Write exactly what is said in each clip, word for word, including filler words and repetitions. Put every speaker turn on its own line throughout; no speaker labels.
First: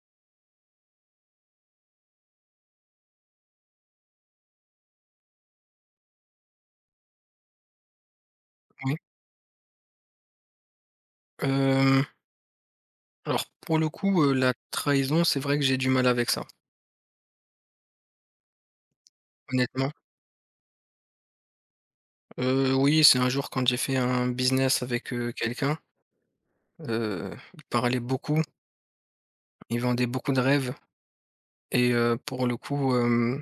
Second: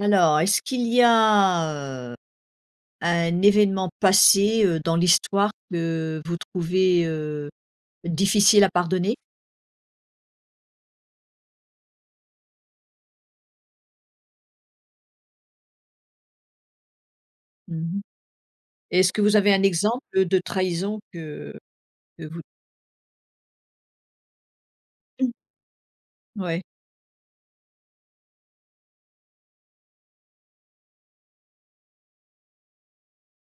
Alors, est-ce qu'il y a, heu, un événement passé, heu, dans l'histoire que vous trouvez, heu, difficile à
Oui,
pardonner?
hem, alors pour le coup, heu, la trahison, c'est vrai que j'ai du mal avec ça,
Mmh. Est-ce que vous avez un
honnêtement.
exemple de trahison que que vous
Heu, oui, c'est un jour quand j'ai fait un business avec, heu, quelqu'un.
ouais,
Heu, il parlait beaucoup, il vendait beaucoup de rêves et heu, pour le coup, hem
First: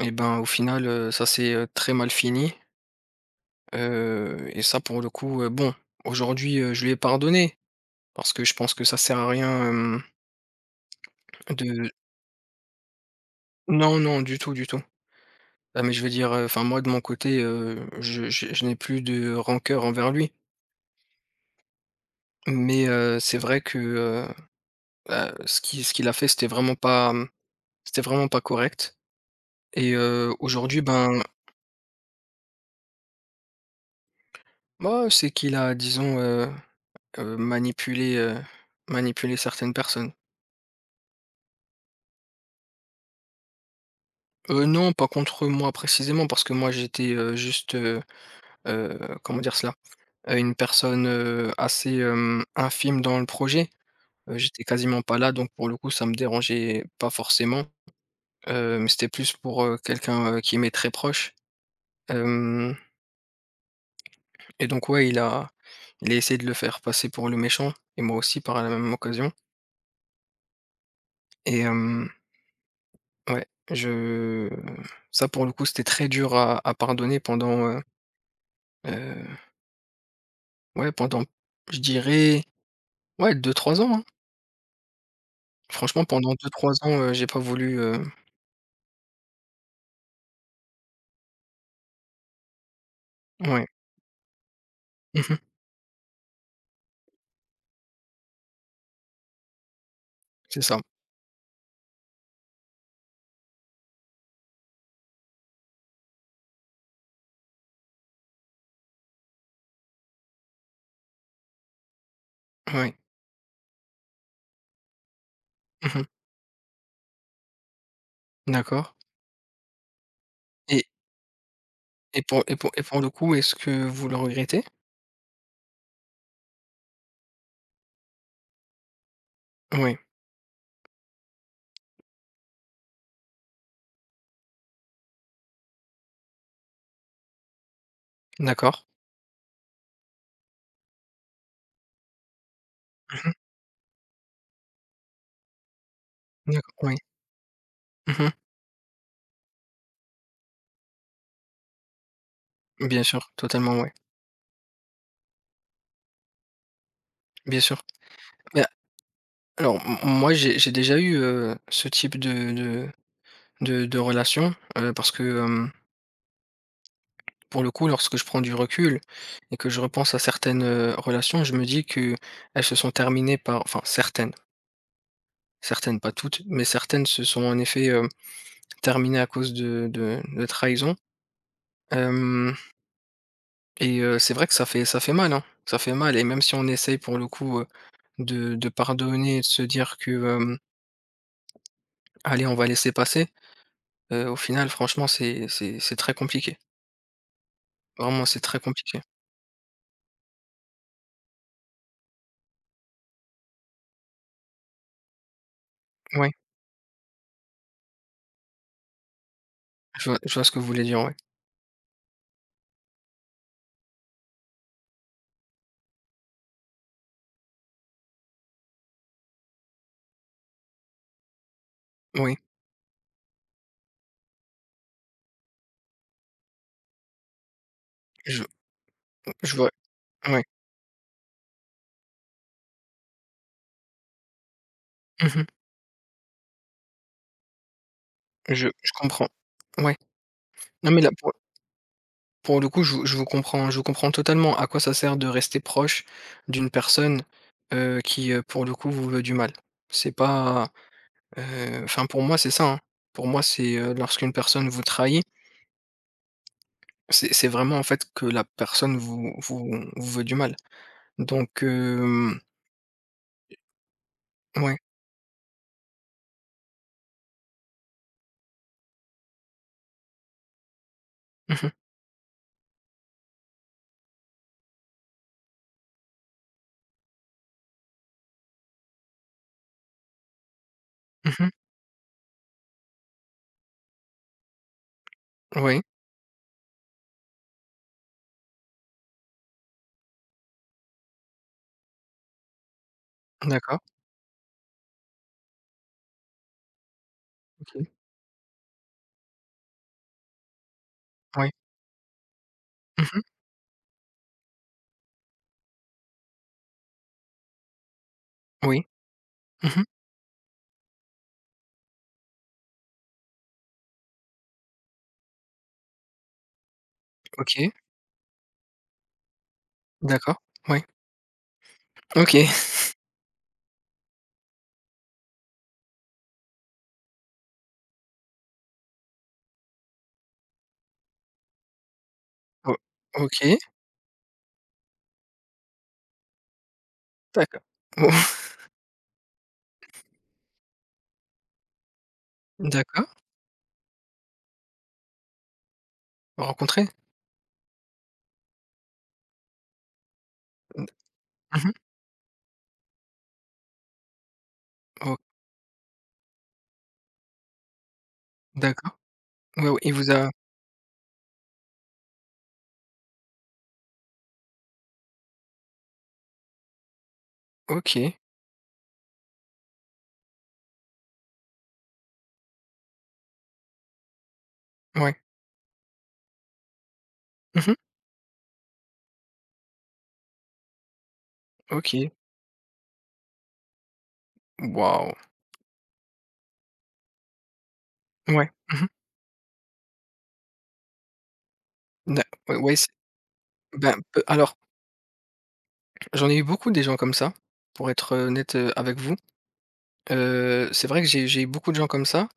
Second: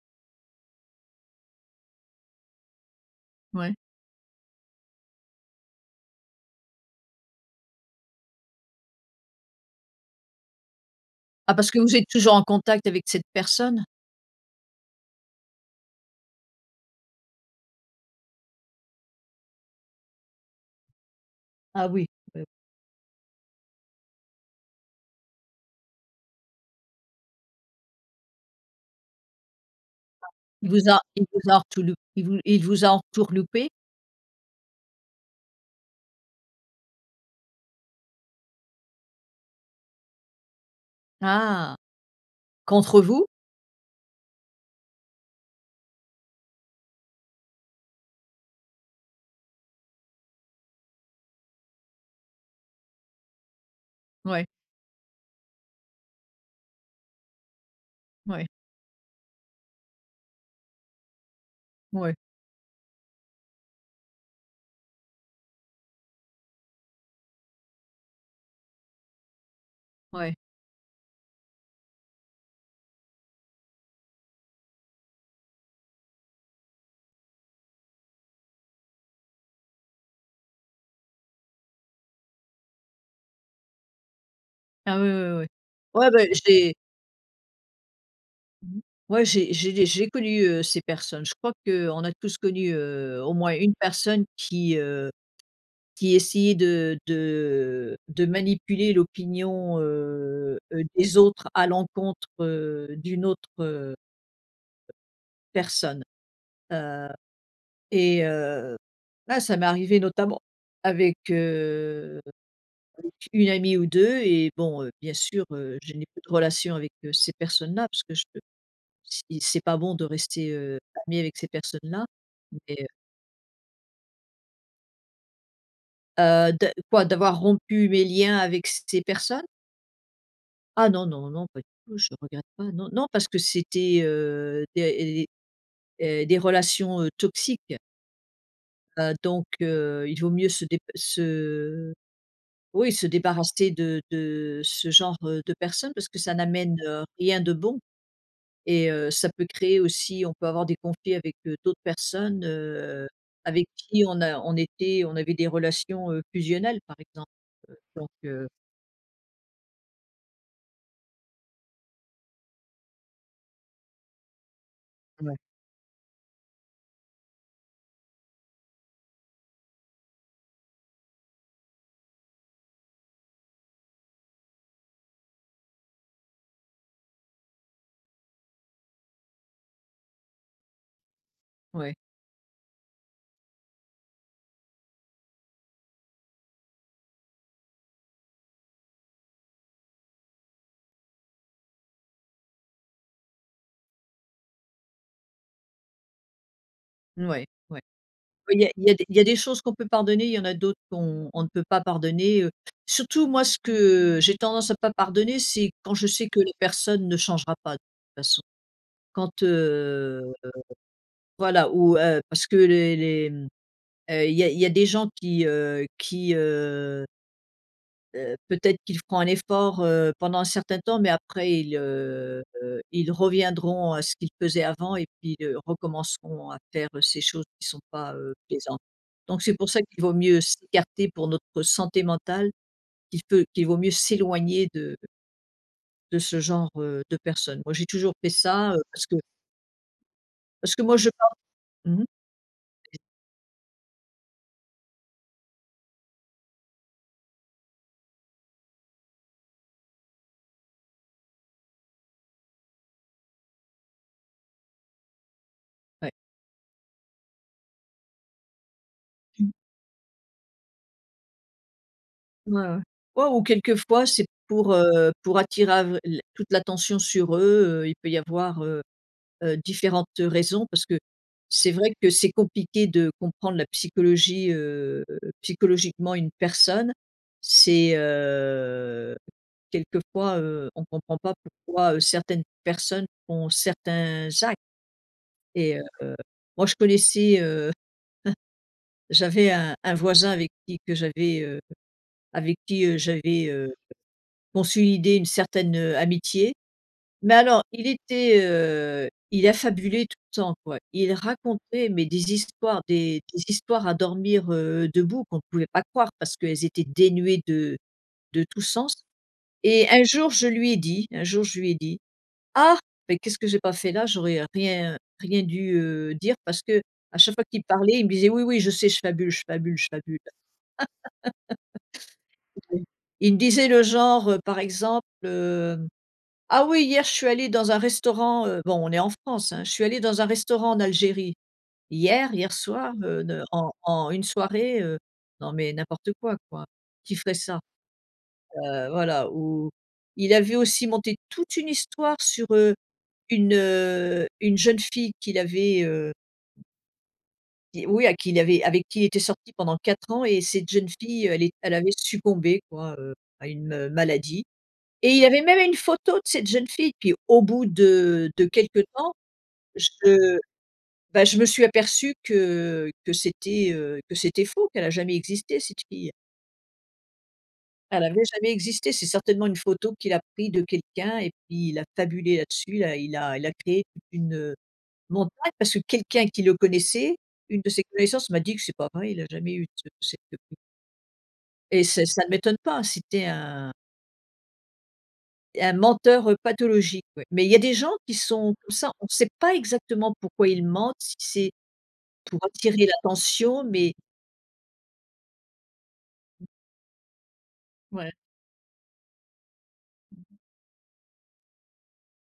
et ben, au final, heu, ça s'est, heu, très mal fini,
ouais.
heu et ça pour le coup, heu, bon, aujourd'hui, heu, je lui ai pardonné parce que je pense que ça sert à rien, hem,
Ah, parce que
de
vous êtes toujours en contact avec cette personne?
non, non, du tout, du tout. Ah mais je veux dire, heu, enfin moi de mon côté, heu, je je je n'ai plus de rancœur envers lui.
Ah oui, oui, oui.
Mais, heu, c'est vrai que, heu, bah, ce qui ce qu'il a fait, c'était vraiment pas, mmh, c'était vraiment pas correct et heu,
Il
aujourd'hui,
vous a
ben,
il vous a entourloup il vous Il vous a entourloupé?
moi c'est qu'il a disons, heu heu, manipulé, heu, manipulé certaines personnes.
Ah! Contre vous?
Heu, non, pas contre moi précisément parce que moi j'étais, heu, juste, heu heu, comment dire cela? Heu, une personne, heu, assez, hem, infime dans le projet. Heu,
Ouais,
j'étais quasiment pas là, donc pour le coup, ça me dérangeait pas forcément,
ouais,
heu, mais c'était plus pour, heu, quelqu'un, heu, qui m'est très proche.
ouais,
Hem Et donc ouais, il a il a essayé de le faire passer pour le méchant et moi aussi par la même occasion.
ouais.
Et hem, ouais, je ça pour le coup, c'était très dur à à pardonner pendant, heu heu, ouais, pendant je dirais, ouais, deux trois ans, hein.
Ah oui, oui, oui.
Franchement,
Ouais, ben
pendant deux trois
j'ai.
ans, heu, j'ai pas voulu, heu,
Mmh. Ouais, j'ai j'ai des j'ai connu, heu, ces personnes. Je crois qu'on a tous connu, heu, au moins
ouais.
une personne qui, heu,
Mmh.
qui essayait de de de manipuler l'opinion, heu
C'est ça.
heu, des autres à l'encontre, heu, d'une autre, heu, personne. Heu et heu, Là, ça m'est arrivé notamment avec, heu,
Ouais.
avec une amie ou deux. Et bon, heu, bien sûr, heu, je
Mmh.
n'ai plus de relation avec, heu, ces personnes-là parce que je.
D'accord
Si c'est pas bon de rester, heu,
et
ami avec ces personnes-là,
Et pour et pour et
mais,
pour le coup, est-ce que vous le regrettez?
heu, de quoi? D'avoir rompu mes liens avec ces personnes?
Oui,
Ah non, non, non, pas du tout, je regrette pas. Non, non, parce que c'était, heu, des des, des relations, heu, toxiques,
d'accord.
heu, donc, heu, il vaut mieux se dép se oui, se
Mmh.
débarrasser de de ce genre, heu, de personnes parce que ça
D'accord,
n'amène,
oui.
heu, rien de bon.
Mmh.
Et heu, ça peut créer aussi, on peut avoir des conflits avec, heu, d'autres personnes,
Bien
heu,
sûr,
avec
totalement, oui.
qui on a on était on avait des relations, heu, fusionnelles, par exemple.
Bien sûr.
Donc, heu,
Bah, alors m moi, j'ai j'ai déjà eu, heu, ce type de de de de relation, heu, parce
ouais.
que, hem, pour le coup, lorsque je prends du recul et que je repense à certaines, heu, relations, je me dis que elles se sont terminées par enfin certaines, certaines, pas toutes, mais certaines se sont en effet, heu, terminées à cause de de de trahison.
Ouais,
Hem Et heu, c'est vrai que ça fait ça fait mal, hein. Ça fait mal et même si on essaye pour le coup, heu, de de pardonner et de se dire que, hem: «Allez, on va laisser passer», heu, au final, franchement, c'est c'est c'est très compliqué.
ouais, ouais.
Vraiment, c'est très
Il y a il y a
compliqué.
des il y a des choses qu'on peut pardonner, il y en a d'autres qu'on on ne peut pas pardonner, heu. Surtout, moi, ce que j'ai tendance à pas pardonner, c'est quand je sais
Ouais,
que la personne ne changera pas de toute façon. Quand,
je vois je
heu,
vois ce que vous voulez dire, ouais.
voilà, ou heu, parce que les les, mmh, il y a il y a des gens qui, heu, qui, Heu, peut-être qu'ils feront un effort, heu, pendant un certain temps, mais après ils,
Oui,
heu, ils reviendront à ce qu'ils faisaient avant et puis, heu, recommenceront à faire, heu, ces choses qui ne sont pas, heu,
je
plaisantes. Donc c'est
je
pour
vois
ça qu'il vaut mieux
ouais.
s'écarter pour notre santé mentale, qu'il peut qu'il vaut mieux s'éloigner de
Mmh.
de ce genre, heu, de personnes. Moi, j'ai toujours fait
Je
ça, heu,
je
parce que
comprends. Ouais.
parce que
Non,
moi
mais
je
là, pour
parle mmh mh.
pour le coup, je vous je vous comprends je vous comprends totalement. À quoi ça sert de rester proche d'une personne, heu, qui, heu, pour le coup, vous veut du mal? C'est pas. Heu, enfin pour moi c'est ça, hein. Pour moi c'est, heu, lorsqu'une personne vous trahit,
Ouais.
c'est c'est vraiment en fait que la personne vous vous vous veut du mal. Donc hem,
Ouais, ouais. Ouais ou quelquefois c'est pour,
ouais.
heu, pour attirer av l toute l'attention sur eux, heu, il peut y avoir, euh, heu, différentes raisons parce que
Mmh mh.
c'est vrai que c'est compliqué de comprendre la psychologie, heu, psychologiquement, une personne. C'est, heu, quelquefois, heu, on ne comprend pas
Mmh.
pourquoi, heu, certaines personnes font certains actes et,
Oui,
heu, moi, je connaissais, heu, j'avais un un voisin avec qui que j'avais, heu, avec qui, heu, j'avais, heu,
d'accord.
consolidé une certaine, heu, amitié. Mais alors, il
OK.
était, heu, il affabulait tout le temps, quoi. Il
Oui.
racontait, mais des histoires, des
Mmh.
des histoires à dormir, heu, debout, qu'on ne pouvait pas croire parce qu'elles étaient dénuées de de tout
Oui.
sens.
Mmh.
Et un jour, je lui ai dit un jour, je lui ai dit: «Ah, mais qu'est-ce que j'ai pas fait là? J'aurais rien rien dû, heu, dire», parce que à chaque fois qu'il
OK.
parlait, il me disait: «Oui, oui, je sais, je fabule, je fabule, je fabule».
D'accord. Ouais. OK.
OK. Il me disait, le genre, heu, par exemple, hem ah oui, hier, je suis allée dans un restaurant, heu, bon, on est en France, hein. Je suis allée dans un restaurant en Algérie hier, hier
O
soir, heu, ne
OK.
en en une soirée, heu, non, mais n'importe quoi, quoi. Qui ferait ça?
D'accord. O
Heu, voilà, où il avait aussi monté toute une histoire sur, heu,
d'accord.
une, heu, une jeune fille qu'il avait, heu,
Rencontré?
qui oui, à qui il avait avec qui il était sorti pendant quatre ans, et cette
D
jeune fille, elle est
Mmh mh.
elle avait succombé, quoi, heu, à une, heu, maladie, et il avait même une photo de cette jeune fille. Puis, au bout de de quelque
D'accord.
temps.
Ouais, ouais, il vous a.
Je bah, je me suis aperçue que que c'était, heu, que c'était faux, qu'elle a jamais existé, cette fille. Elle
OK.
avait jamais existé. C'est certainement une photo qu'il a pris de quelqu'un et puis il a fabulé là-dessus. Il a il a il a créé toute une, heu,
Ouais.
montagne, parce que quelqu'un qui le connaissait, une de
Mmh.
ses connaissances, m'a dit que c'est pas vrai, il a jamais eu ce cette photo. Et ça
OK.
ça ne m'étonne pas, hein, c'était un
Waouh!
un menteur, heu, pathologique, ouais. Mais il y a des gens qui
Ouais.
sont comme
Mmh mh.
ça, on ne sait pas exactement pourquoi ils mentent, si c'est pour
Ouais, ouais, c'est.
attirer l'attention, mais.
Ben, peu alors. J'en ai eu beaucoup des gens comme ça, pour
Ouais.
être, heu, honnête, heu, avec vous. Heu, c'est vrai que j'ai j'ai eu beaucoup de gens comme ça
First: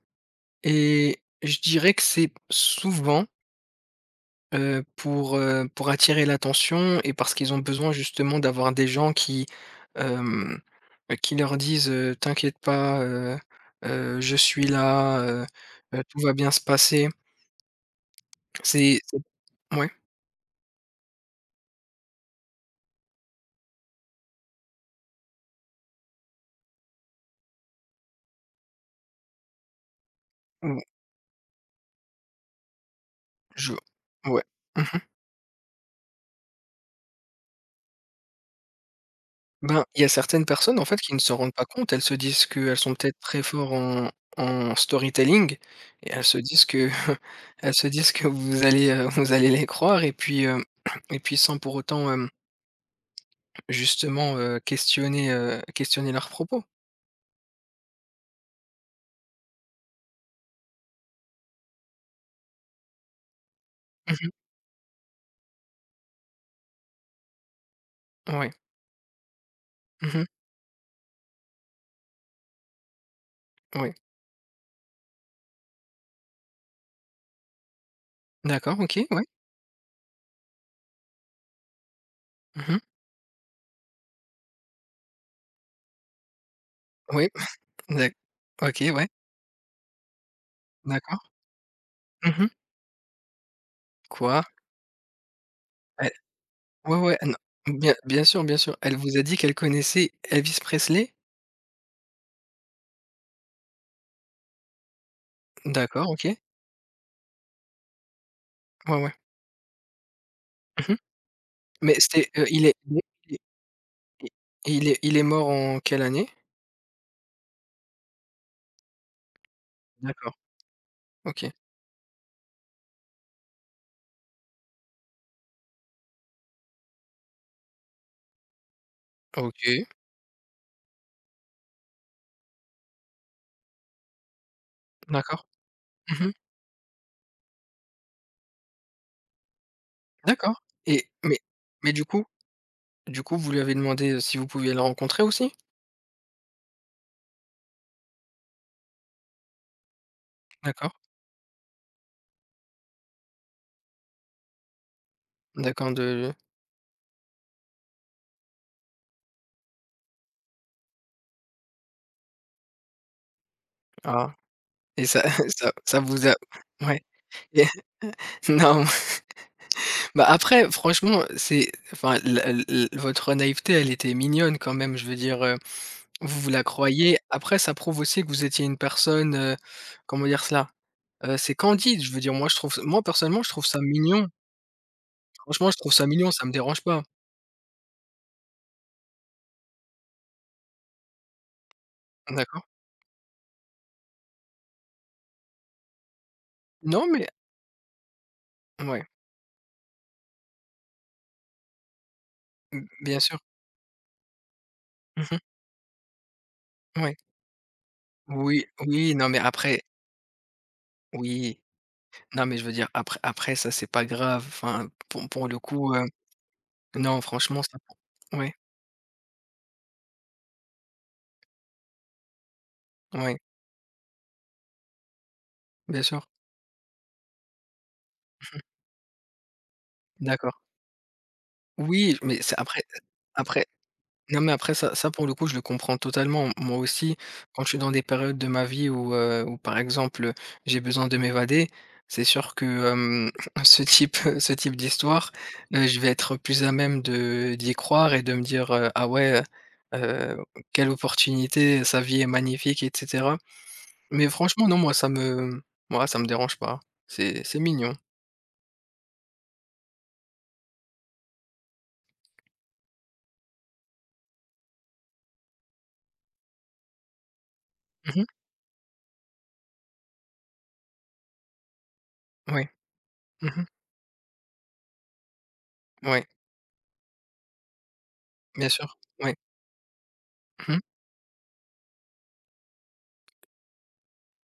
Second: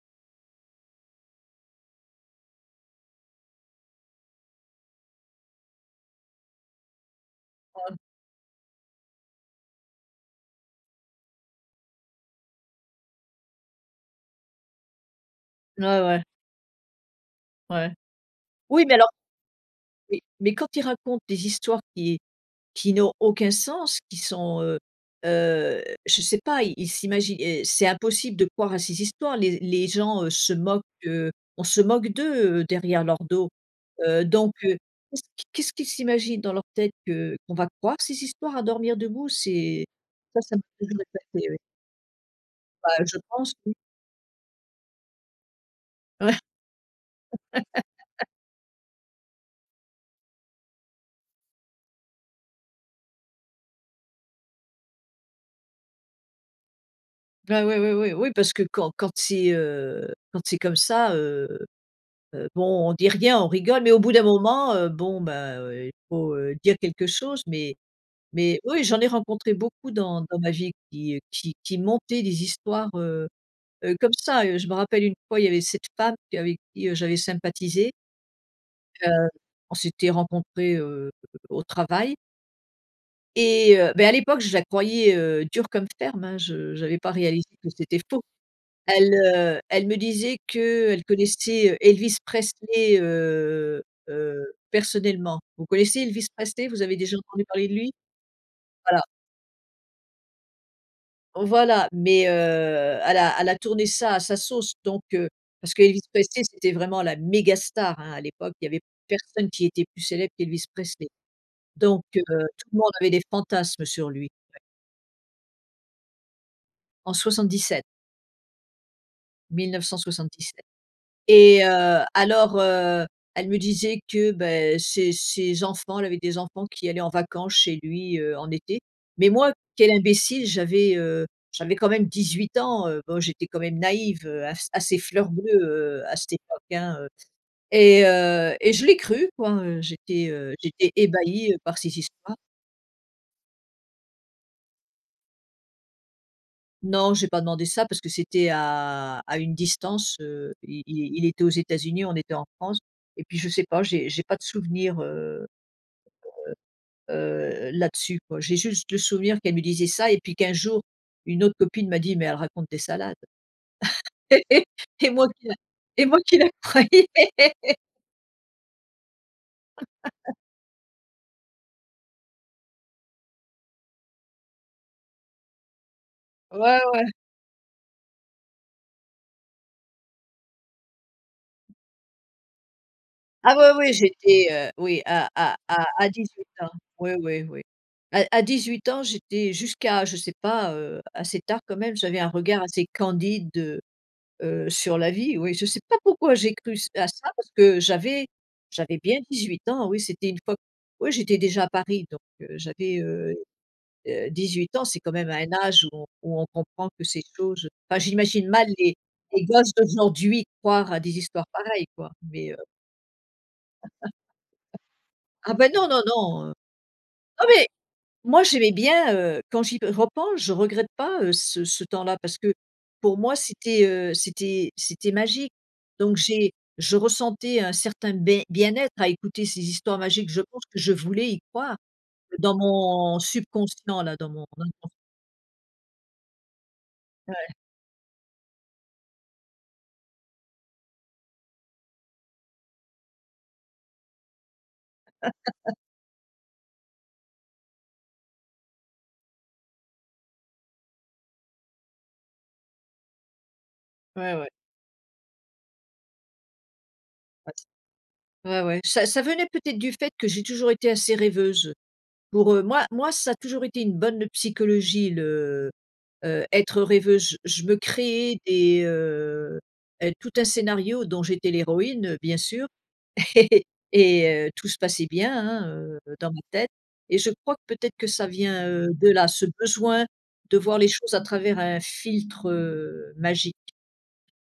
et je dirais que c'est souvent, heu, pour, heu, pour attirer l'attention et parce qu'ils ont besoin
Ouais.
justement d'avoir des gens qui, hem, qui leur disent, heu: «T'inquiète pas, heu heu, je suis là, heu
Ouais,
heu, tout
ouais,
va bien se passer».
ouais. Oui, mais
C'est
alors,
c'est Ouais,
mais mais quand ils racontent des histoires qui qui n'ont aucun sens, qui sont, heu heu, je sais pas, ils ils s'imaginent, et c'est impossible de croire à ces histoires. Les les gens, heu, se
ou
moquent, heu, on se moque d'eux, heu, derrière leur dos.
je
Heu,
ouais.
donc, heu,
Mmh.
qu'est-ce qu qu'est-ce qu'ils s'imaginent dans leur tête, que qu'on va croire ces histoires à dormir debout?
Ben,
C'est
il y a
ça,
certaines
ça m'a
personnes, en fait,
toujours
qui ne s'en
épaté,
rendent
oui.
pas compte. Elles se disent qu'elles sont
Bah, je
peut-être très
pense,
forts
oui.
en en storytelling et elles se disent que elles se disent que vous allez, heu, vous allez les croire et puis, heu et puis sans pour autant, hem, justement, heu, questionner, heu, questionner leurs propos.
Ouais, ouais, ouais, oui, oui, oui, parce que quand quand c'est, heu, quand c'est comme ça, Heu, bon, on dit rien, on rigole, mais au bout d'un
Mmh.
moment, heu, bon, bah, heu, il faut, heu, dire quelque chose, mais.
Ouais.
Mais oui, j'en ai rencontré beaucoup
Mmh
dans
mh.
dans ma vie qui, qui qui montaient des histoires, heu
Oui.
heu, comme ça, heu. Je me rappelle une fois, il y avait cette femme qui avec qui, heu, j'avais sympathisé,
D'accord, OK, ouais.
heu, on s'était rencontrés, heu, au travail.
Mmh.
Et, heu, beh, à l'époque, je la croyais, heu, dure comme ferme, hein, je n'avais pas
Oui.
réalisé que c'était
D'ac
faux.
OK, ouais.
Elle, heu, elle me disait qu'elle
D'accord.
connaissait, heu, Elvis
Mmh.
Presley, heu
Quoi?
heu, personnellement. Vous connaissez
Elle
Elvis Presley? Vous avez
Ouais,
déjà
ouais, non,
entendu parler de lui?
bien bien sûr, bien sûr. Elle
Voilà,
vous a dit qu'elle connaissait Elvis Presley?
voilà, mais, heu, elle a elle a tourné ça à sa sauce, donc, heu, parce qu'Elvis
D'accord, OK.
Presley, c'était vraiment la méga star, hein, à l'époque. Il n'y avait
Ouais, ouais.
personne qui était plus célèbre qu'Elvis
Mmh.
Presley,
Mais
donc, heu,
c'était, heu, il
tout
est
le monde
il
avait
est
des fantasmes sur
il
lui.
il est il est mort en quelle année?
En soixante-dix-sept,
D'accord,
mille neuf cent soixante-dix-sept.
OK.
Et heu, alors, heu, elle me disait que, beh, ses ses enfants elle avait des enfants qui allaient en vacances chez lui, heu, en été. Mais moi,
OK,
quelle imbécile, j'avais, heu, j'avais quand même 18 ans, heu, bon, j'étais quand même naïve, heu, à à ces fleurs
d'accord.
bleues, heu, à
Mmh mh.
cette époque, hein, heu et heu et je l'ai cru, quoi, heu, j'étais, heu,
D'accord
j'étais
et mais
ébahie, heu, par
mais
ces
du coup
histoires.
du coup, vous lui avez demandé, heu, si vous pouviez le rencontrer aussi?
Non, j'ai pas demandé ça parce que c'était à à une distance, heu, il
D'accord,
il il était aux États-Unis, on était en France, et puis je sais pas, j'ai j'ai pas de souvenir,
d'accord de
heu, là-dessus, quoi. J'ai juste le souvenir qu'elle me disait ça, et puis qu'un jour, une autre copine m'a dit: «Mais elle raconte des salades»
ah et
et
ça
moi qui la
ça ça
et moi
vous a
qui la
ouais
croyais.
et non, bah, après franchement, c'est enfin la l votre naïveté, elle était mignonne quand même, je veux dire, heu, vous vous la
Ouais, ouais.
croyez. Après ça prouve aussi que vous étiez une personne, heu, comment dire cela? Heu, c'est candide, je veux dire, moi je trouve moi personnellement, je
Ah
trouve
ouais,
ça
oui,
mignon.
j'étais, heu, oui, à à
Franchement, je
à
trouve ça
à dix
mignon, ça
huit
me
ans.
dérange pas.
Oui, oui, oui. À à huit ans, j'étais jusqu'à, je sais pas, heu, assez tard quand même, j'avais un regard
D'accord.
assez candide, de. Heu, sur la vie, oui. Je ne sais pas pourquoi j'ai cru ç
Non
à
mais
ça, parce que j'avais j'avais
ouais,
bien 18 ans, oui, c'était une fois, oui, j'étais déjà à Paris, donc, heu,
b
j'avais,
bien
heu
sûr.
heu, 18 ans, c'est quand
Mmh
même
mh.
un âge où on où on comprend que
Ouais.
ces choses, enfin, j'imagine
Oui,
mal les
oui, non mais
les gosses
après.
d'aujourd'hui croire à des histoires
Oui,
pareilles, quoi,
non
mais heu
mais je veux dire après après ça, c'est pas grave, enfin pour pour
ah,
le
ben non,
coup,
non,
heu,
non, heu, non,
non franchement
mais.
ça pour.
Moi,
Ouais,
j'aimais bien, heu, quand j'y repense, je regrette pas, heu, ce ce temps-là, parce que pour moi,
ouais,
c'était, heu, c'était c'était magique.
bien
Donc
sûr.
j'ai Je ressentais un certain bai bien-être à écouter ces histoires magiques. Je
D'accord.
pense que je voulais y croire
Oui, mais c'est
dans
après,
mon
après.
subconscient, là, dans
Non,
mon
mais après
incons
ça ça pour le coup je le comprends totalement. Moi aussi, quand je suis dans des périodes de ma vie où, heu, où par exemple, j'ai besoin de m'évader, c'est sûr que, hem, ce type ce type d'histoire, heu, je vais être plus à même de d'y croire et de me dire, heu: «Ah ouais, heu quelle opportunité, sa vie est magnifique» et cetera. Mais
ouais, ouais.
franchement non, moi ça me moi ça me dérange pas. C'est
Ouais,
c'est
c
mignon.
Ouais, ouais. Ça ça venait peut-être du fait que j'ai toujours été assez rêveuse. Pour, heu, moi, moi, ça a toujours été une bonne psychologie, le. Heu, être rêveuse, je me
Mmh.
créais des, heu heu, tout un scénario dont j'étais l'héroïne, bien sûr.
Oui. Mmh mh.
Et, heu, tout se passait bien, hein, heu,
Ouais,
dans ma tête, et je crois que peut-être que ça vient,
bien sûr.
heu, de là,
Oui.
ce besoin de voir
Mmh.
les choses à travers un filtre, heu, magique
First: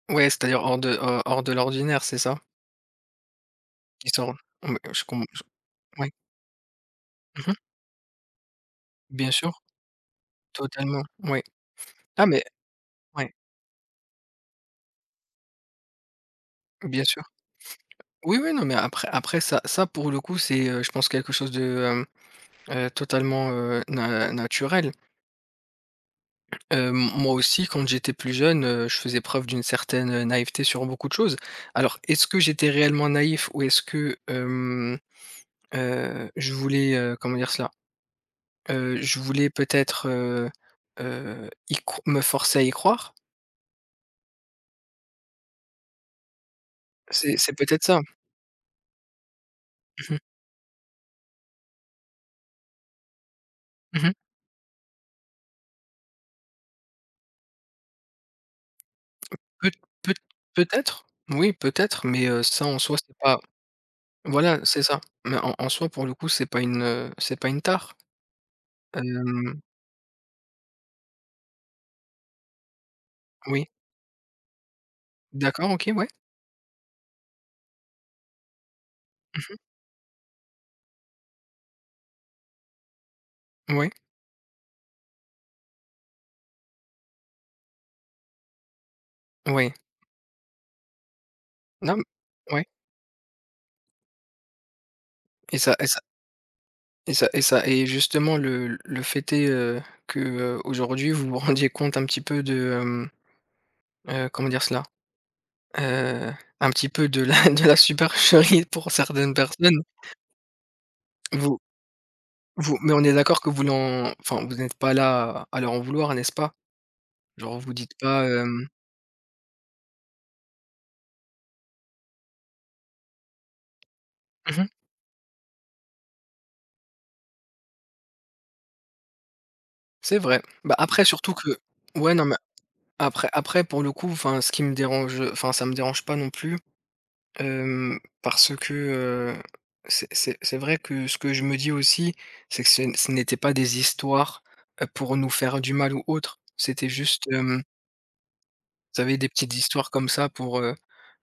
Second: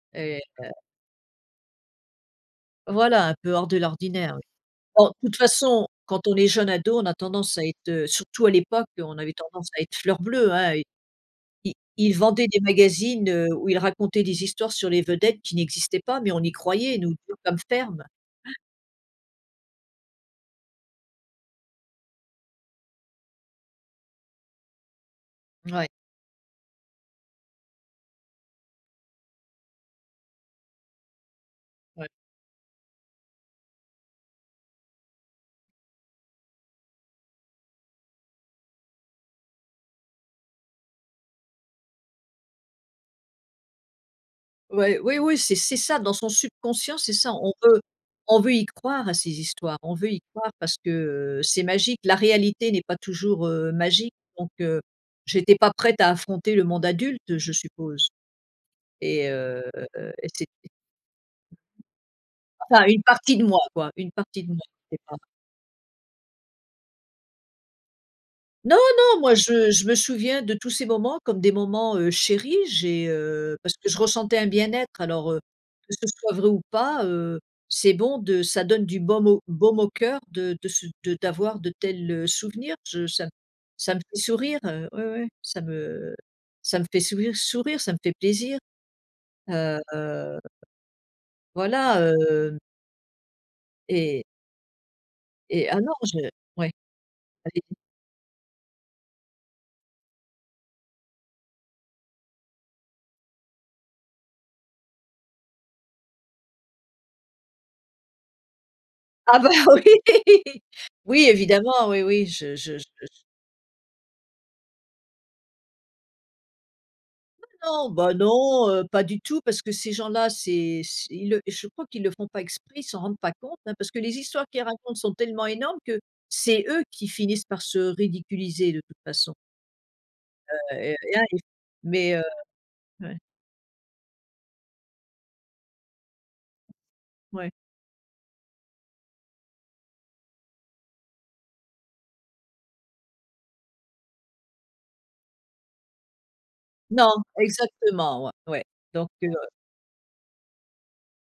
Ouais,
et
c'est-à-dire hors de heu, hors de l'ordinaire, c'est ça?
voilà, un peu hors de
Qui sont
l'ordinaire, oui.
mais je
Bon,
com
de toute
je
façon,
oui.
quand on est jeune ado, on a
Mmh
tendance à
mh.
être, heu surtout à l'époque, on
Bien
avait
sûr,
tendance à être fleur bleue, hein.
totalement, oui.
Il il
Ah mais
vendait des magazines,
ouais,
heu, où il racontait des histoires sur les vedettes qui n'existaient pas, mais on y croyait,
bien
nous,
sûr.
dur comme ferme.
Oui, oui, non mais après après ça ça pour le coup, c'est, heu, je pense quelque chose de, hem, heu, totalement, heu, na naturel.
Ouais,
Heu, m moi aussi quand j'étais plus jeune, heu, je faisais preuve d'une certaine, heu, naïveté sur beaucoup de choses. Alors
ouais.
est-ce que j'étais réellement naïf ou est-ce que, hem, heu, je voulais, heu, comment dire cela? Heu, je voulais peut-être, heu, heu, y cro me forcer à y croire?
Ouais, oui, oui, c'est c'est ça, dans son subconscient, c'est ça.
C'est c'est
On veut
peut-être ça.
on veut y croire à ces histoires, on veut
Mmh mh.
y croire parce que, heu, c'est magique. La réalité n'est pas toujours, heu,
Mmh mh.
magique, donc, heu, j'étais pas prête à affronter le monde adulte, je suppose, et heu
Peut peut
et c'est
Peut-être, oui, peut-être, mais heu, ça en
enfin,
soi,
une
c'est
partie
pas.
de moi, quoi, une partie de moi.
Voilà, c'est ça. Mais en en soi, pour le coup, c'est pas une, heu, c'est pas une tare.
Non, non, moi,
Hem,
je je me souviens de tous ces moments comme des moments, heu, chéris. J'ai, heu,
oui,
parce que je ressentais un bien-être, alors, heu,
d'accord, OK,
que ce
ouais.
soit vrai ou pas, heu, c'est bon de ça donne du baume au
Mmh
baume au cœur de de se de d'avoir de tels, heu, souvenirs. Je Ça me
mh. Ouais,
ça me fait sourire, heu, ouais, ouais, ça me ça me fait sourire sourire, ça me fait plaisir.
ouais.
Heu,
Non,
voilà,
mais
heu
ouais
et
et
et
ça
ah
et
non,
ça
je ouais,
et ça et ça
allez-y.
et justement le le fait est, heu, que, heu, aujourd'hui, vous vous rendiez compte un petit peu de, hem, heu, comment dire cela? Heu, un petit peu de la de la supercherie pour certaines
Ah bah
personnes.
oui! Oui,
Vous
évidemment, oui, oui, je je
vous
je
Mais on est d'accord que vous l'en enfin, vous n'êtes pas là à leur en vouloir, n'est-ce pas? Genre vous
Non,
dites
bah,
pas, hem
non, heu, pas du tout, parce que ces gens-là, c'est c'est ils le je crois qu'ils le font pas exprès, ils s'en rendent pas compte, hein, parce que les histoires
mmh
qu'ils
mh.
racontent sont tellement énormes que c'est eux qui finissent par se ridiculiser, de toute façon.
C'est vrai. Bah,
Heu, et
après
hein,
surtout
et
que ouais,
mais heu,
non, mais
ouais,
après après pour le coup, enfin ce qui me dérange, heu, enfin ça me dérange pas non plus,
ouais.
hem, parce que, heu, c'est c'est c'est vrai que ce que je me dis aussi, c'est que ce n ce n'était pas des histoires, heu, pour nous faire du mal ou autre. C'était
Non,
juste, hem,
exactement, ouais, ouais.
vous
Donc,
savez des
heu,
petites histoires comme ça pour, heu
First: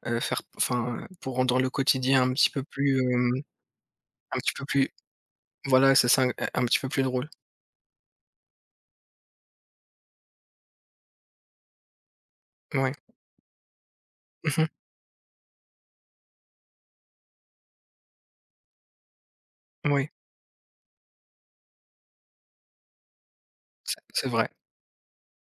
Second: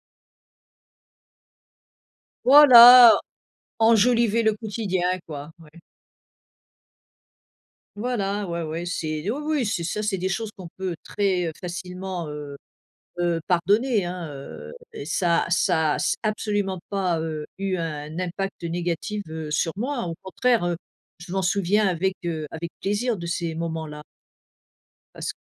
heu, faire enfin, heu, pour rendre le quotidien un petit peu plus,
voilà,
hem, un
enjoliver
petit
le
peu plus.
quotidien, quoi, ouais.
Voilà, c'est ça, un un petit peu plus drôle.
Voilà, ouais, ouais, c'est oui, oui, c'est ça, c'est des choses qu'on peut très facilement, heu
Ouais.
heu, pardonner, hein,
Mmh mh.
heu, ça ça a s absolument pas, heu, eu un impact négatif, heu, sur moi.
Oui,
Au contraire, heu, je m'en souviens avec, heu, avec plaisir, de ces
c'est
moments-là,
c'est vrai.
parce